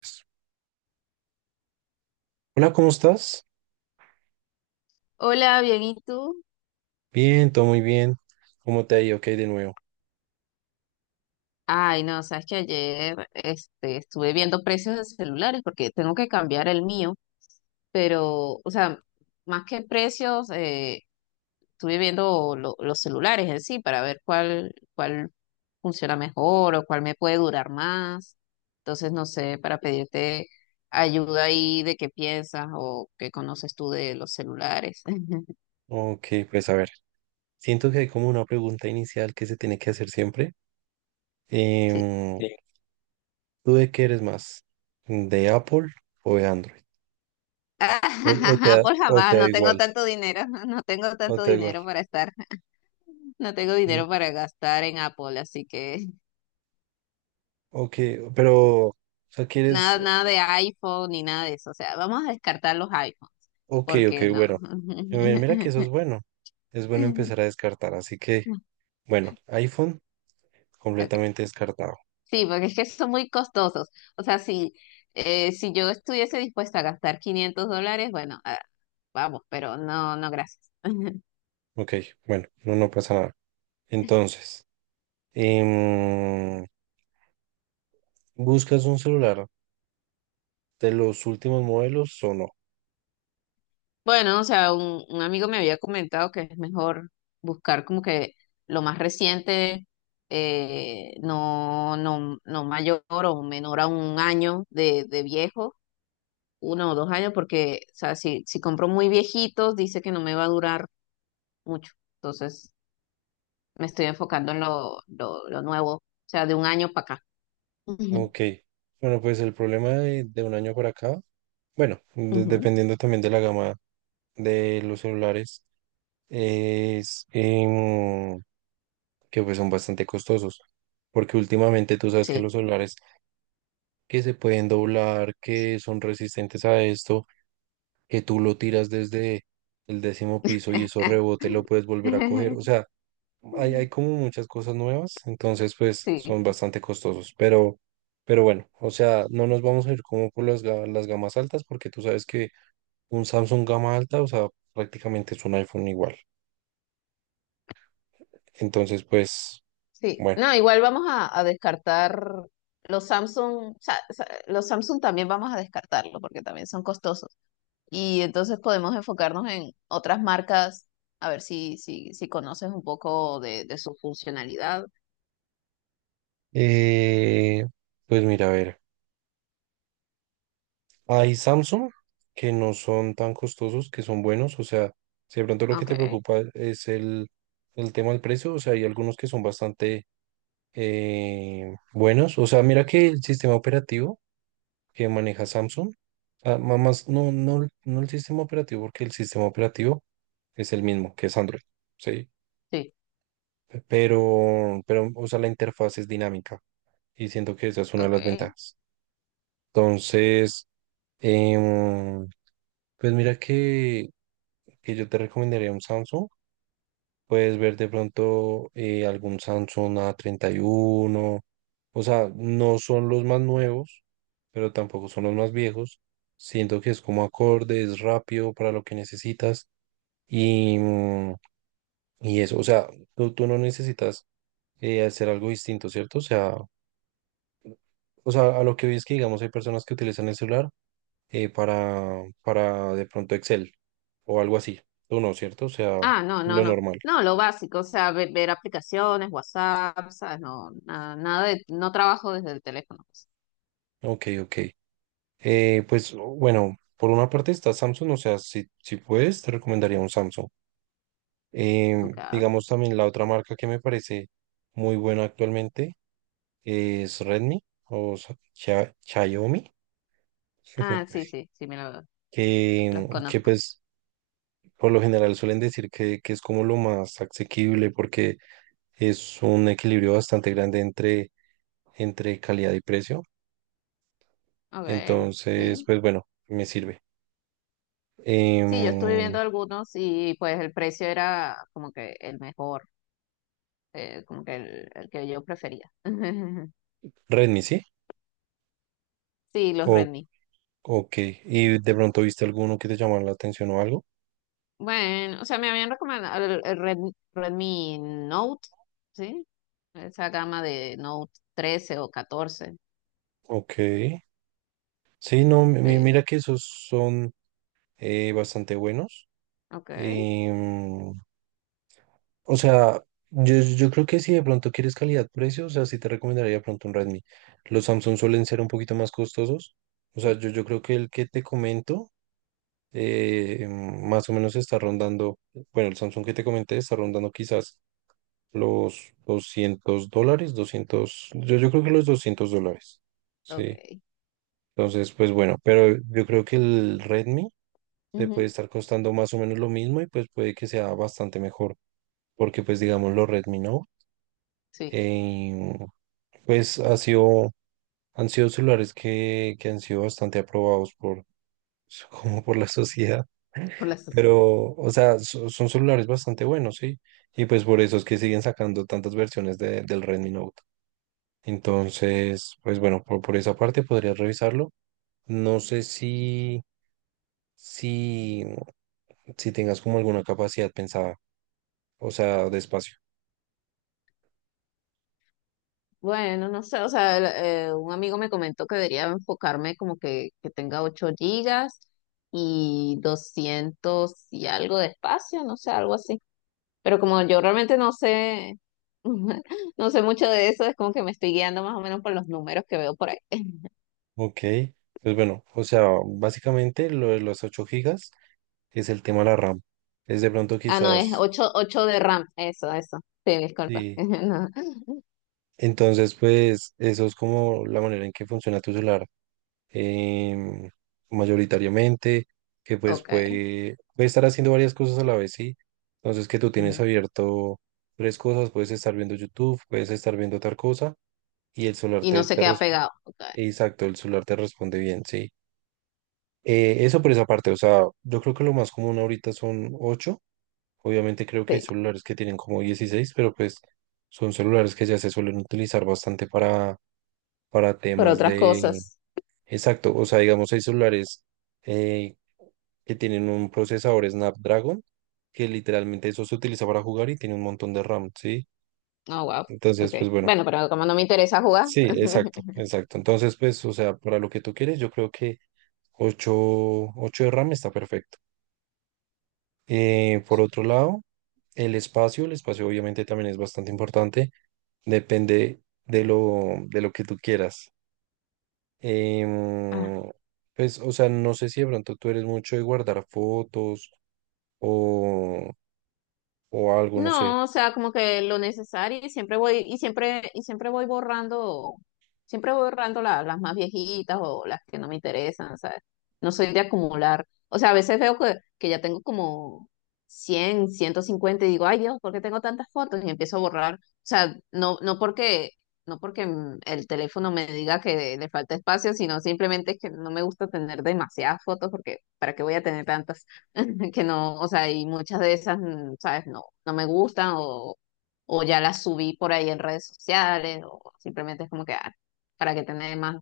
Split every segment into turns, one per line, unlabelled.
Pues, hola, ¿cómo estás?
Hola, bien, ¿y tú?
Bien, todo muy bien. ¿Cómo te ha ido? Ok, de nuevo.
Ay, no, sabes que ayer estuve viendo precios de celulares porque tengo que cambiar el mío, pero, o sea, más que precios, estuve viendo los celulares en sí para ver cuál funciona mejor o cuál me puede durar más. Entonces, no sé, para pedirte ayuda ahí de qué piensas o qué conoces tú de los celulares.
Ok, pues a ver, siento que hay como una pregunta inicial que se tiene que hacer siempre.
Sí.
Em,
Sí.
¿Tú de qué eres más? ¿De Apple o de Android? ¿O te da,
Por
o te
jamás,
da
no tengo
igual?
tanto dinero, no tengo
¿O
tanto
te da igual?
dinero para estar. No tengo
Mm,
dinero para gastar en Apple, así que
ok, pero, o sea, quieres,
nada, nada de iPhone ni nada de eso. O sea, vamos a descartar los iPhones,
ok, ok,
porque no.
bueno. Mira que eso es bueno. Es bueno empezar a descartar. Así que, bueno, iPhone
Ok.
completamente descartado.
Sí, porque es que son muy costosos. O sea, si yo estuviese dispuesta a gastar $500, bueno, ah, vamos, pero no, no, gracias.
Ok, bueno, no, no pasa nada. Entonces. Em, ¿Buscas un celular de los últimos modelos o no?
Bueno, o sea, un amigo me había comentado que es mejor buscar como que lo más reciente, no mayor o menor a un año de viejo, uno o dos años, porque, o sea, si compro muy viejitos, dice que no me va a durar mucho. Entonces, me estoy enfocando en lo nuevo, o sea, de un año para acá.
Ok. Bueno, pues el problema de, un año para acá, bueno,
Ujú, ujú,
dependiendo también de la gama de los celulares, es que pues son bastante costosos. Porque últimamente tú sabes que
sí.
los celulares que se pueden doblar, que son resistentes a esto, que tú lo tiras desde el décimo piso y eso rebote, lo puedes volver a coger. O sea, hay como muchas cosas nuevas, entonces pues son
Sí.
bastante costosos, pero bueno, o sea, no nos vamos a ir como por las gamas altas porque tú sabes que un Samsung gama alta, o sea, prácticamente es un iPhone igual. Entonces pues,
Sí,
bueno,
no, igual vamos a descartar los Samsung, o sea, los Samsung también vamos a descartarlos porque también son costosos. Y entonces podemos enfocarnos en otras marcas, a ver si conoces un poco de su funcionalidad.
eh, pues mira, a ver, hay Samsung que no son tan costosos, que son buenos, o sea, si de pronto lo que
Ok,
te preocupa es el tema del precio, o sea, hay algunos que son bastante buenos, o sea, mira que el sistema operativo que maneja Samsung. Ah, más, no, no, no el sistema operativo, porque el sistema operativo es el mismo, que es Android, ¿sí?
sí,
Pero, o sea, la interfaz es dinámica y siento que esa es una de las
ok.
ventajas. Entonces, em, pues mira que, yo te recomendaría un Samsung. Puedes ver de pronto algún Samsung a 31. O sea, no son los más nuevos, pero tampoco son los más viejos. Siento que es como acorde, es rápido para lo que necesitas. Y, mm, y eso, o sea, tú no necesitas hacer algo distinto, ¿cierto? O sea, a lo que vi es que, digamos, hay personas que utilizan el celular para, de pronto Excel o algo así. Tú no, ¿cierto? O sea,
Ah, no, no,
lo
no.
normal.
No, lo básico, o sea, ver, aplicaciones, WhatsApp, ¿sabes? No, nada, nada de, no trabajo desde el teléfono, pues.
Ok, ok. Pues bueno, por una parte está Samsung, o sea, si, puedes, te recomendaría un Samsung.
Ok.
Digamos también la otra marca que me parece muy buena actualmente es Redmi o Xiaomi,
Ah, sí, sí, sí, los
que,
conozco.
pues por lo general suelen decir que es como lo más asequible porque es un equilibrio bastante grande entre calidad y precio.
Ok,
Entonces,
sí.
pues bueno, me sirve.
Sí, yo estuve
Em,
viendo algunos y pues el precio era como que el mejor, como que el que yo prefería.
Redmi, ¿sí?
Sí, los Redmi.
Ok, ¿y de pronto viste alguno que te llamara la atención o algo?
Bueno, o sea, me habían recomendado el Redmi Note, ¿sí? Esa gama de Note 13 o 14.
Ok, sí, no,
eh,
mira que esos son bastante buenos.
ok,
Em, o sea, yo, creo que si de pronto quieres calidad-precio, o sea, sí te recomendaría de pronto un Redmi. Los Samsung suelen ser un poquito más costosos. O sea,
sí,
yo creo que el que te comento más o menos está rondando, bueno, el Samsung que te comenté está rondando quizás los $200, yo creo que los $200. Sí.
ok.
Entonces, pues bueno, pero yo creo que el Redmi te puede
Ujú,
estar costando más o menos lo mismo y pues puede que sea bastante mejor, porque pues digamos los Redmi Note,
sí,
em, pues han sido celulares que, han sido bastante aprobados por, como por la sociedad,
por las.
pero, o sea, son celulares bastante buenos, sí. Y pues por eso es que siguen sacando tantas versiones del Redmi Note. Entonces, pues bueno, por, esa parte podrías revisarlo. No sé si, si tengas como alguna capacidad pensada, o sea, de espacio.
Bueno, no sé, o sea, un amigo me comentó que debería enfocarme como que tenga 8 gigas y 200 y algo de espacio, no sé, algo así. Pero como yo realmente no sé, no sé mucho de eso, es como que me estoy guiando más o menos por los números que veo por ahí.
Ok, pues bueno, o sea, básicamente lo de los 8 gigas es el tema de la RAM. Es de pronto
Ah, no, es
quizás,
ocho de RAM, eso, eso. Sí, disculpa.
sí.
No,
Entonces, pues eso es como la manera en que funciona tu celular. em, mayoritariamente, que pues
ok.
puede, estar haciendo varias cosas a la vez, ¿sí? Entonces que tú tienes
Ujú.
abierto tres cosas, puedes estar viendo YouTube, puedes estar viendo otra cosa y el celular
Y no
te,
se
te
queda
responde,
pegado, ok.
exacto, el celular te responde bien, ¿sí? Eso por esa parte, o sea, yo creo que lo más común ahorita son ocho, obviamente creo que hay
Sí,
celulares que tienen como 16 pero pues son celulares que ya se suelen utilizar bastante para
por
temas
otras
de...
cosas.
Exacto, o sea, digamos, hay celulares eh, que tienen un procesador Snapdragon, que literalmente eso se utiliza para jugar y tiene un montón de RAM, ¿sí?
Oh, wow. Ok.
Entonces, pues bueno,
Bueno, pero como no me interesa jugar.
sí, exacto, exacto. Entonces, pues, o sea, para lo que tú quieres, yo creo que 8 8 de RAM está perfecto. Por otro lado, el espacio obviamente también es bastante importante, depende de lo, que tú quieras. Em, pues, o sea, no sé si de pronto tú eres mucho de guardar fotos o, o algo, no sé.
No, o sea, como que lo necesario y siempre voy borrando las más viejitas o las que no me interesan, ¿sabes? No soy de acumular. O sea, a veces veo que ya tengo como 100, 150 y digo, ay Dios, ¿por qué tengo tantas fotos? Y empiezo a borrar. O sea, no porque el teléfono me diga que le falta espacio, sino simplemente es que no me gusta tener demasiadas fotos porque ¿para qué voy a tener tantas? Que no, o sea, y muchas de esas, ¿sabes? No, no me gustan o ya las subí por ahí en redes sociales o simplemente es como que, ah, para que tener más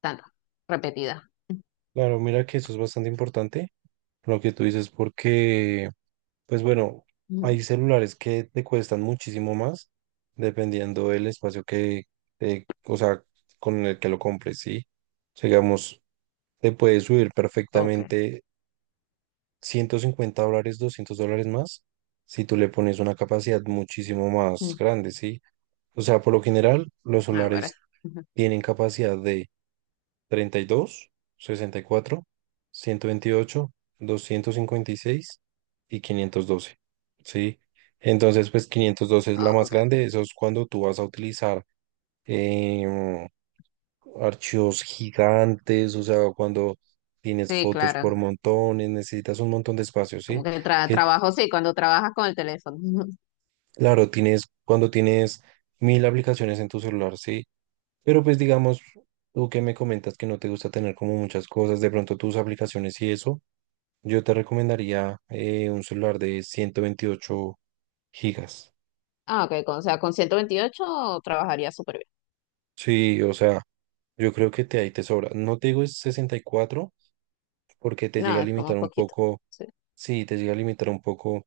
tantas repetidas.
Claro, mira que eso es bastante importante, lo que tú dices, porque, pues bueno,
Ujú.
hay celulares que te cuestan muchísimo más dependiendo del espacio que, o sea, con el que lo compres, ¿sí? O sea, digamos, te puede subir
Ok.
perfectamente $150, $200 más si tú le pones una capacidad muchísimo más
Mm.
grande, ¿sí? O sea, por lo general, los
Ahora.
celulares
Ujú.
tienen capacidad 32, 64, 128, doscientos cincuenta y seis y 512, ¿sí? Entonces, pues 512 es la
Ah,
más
ok.
grande. Eso es cuando tú vas a utilizar em, archivos gigantes, o sea, cuando tienes
Sí,
fotos
claro.
por montones, necesitas un montón de espacio,
Como
¿sí?
que
Que
trabajo, sí, cuando trabajas con el teléfono.
claro, tienes cuando tienes mil aplicaciones en tu celular, ¿sí? Pero pues digamos, tú que me comentas que no te gusta tener como muchas cosas, de pronto tus aplicaciones y eso. Yo te recomendaría un celular de 128 gigas.
Ah, ok, o sea, con 128 trabajaría súper bien.
Sí, o sea, yo creo que te ahí te sobra. No te digo es 64 porque te llega
No,
a
es como
limitar un
poquito.
poco,
Sí.
sí, te llega a limitar un poco,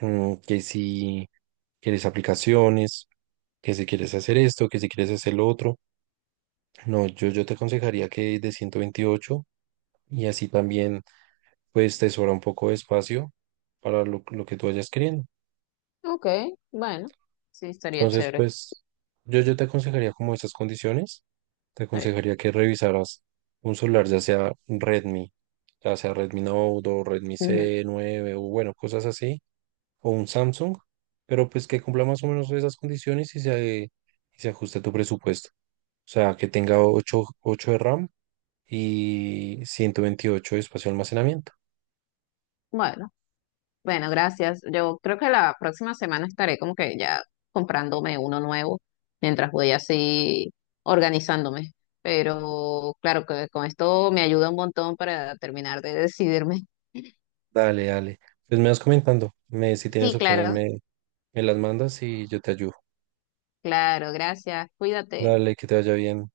que si quieres aplicaciones, que si quieres hacer esto, que si quieres hacer lo otro. No, yo, te aconsejaría que de 128 y así también pues te sobra un poco de espacio para lo, que tú vayas queriendo.
Ok, bueno. Sí, estaría
Entonces,
chévere.
pues yo te aconsejaría como estas condiciones, te
Sí.
aconsejaría que revisaras un celular, ya sea Redmi Note o Redmi
Ujú.
c nueve o bueno, cosas así, o un Samsung, pero pues que cumpla más o menos esas condiciones y se ajuste a tu presupuesto. O sea, que tenga ocho de RAM y 128 de espacio de almacenamiento.
Bueno. Bueno, gracias. Yo creo que la próxima semana estaré como que ya comprándome uno nuevo mientras voy así organizándome. Pero claro que con esto me ayuda un montón para terminar de decidirme.
Dale, dale. Pues me vas comentando, si tienes
Sí,
opciones
claro,
me las mandas y yo te ayudo.
claro, gracias. Cuídate.
Dale, que te vaya bien.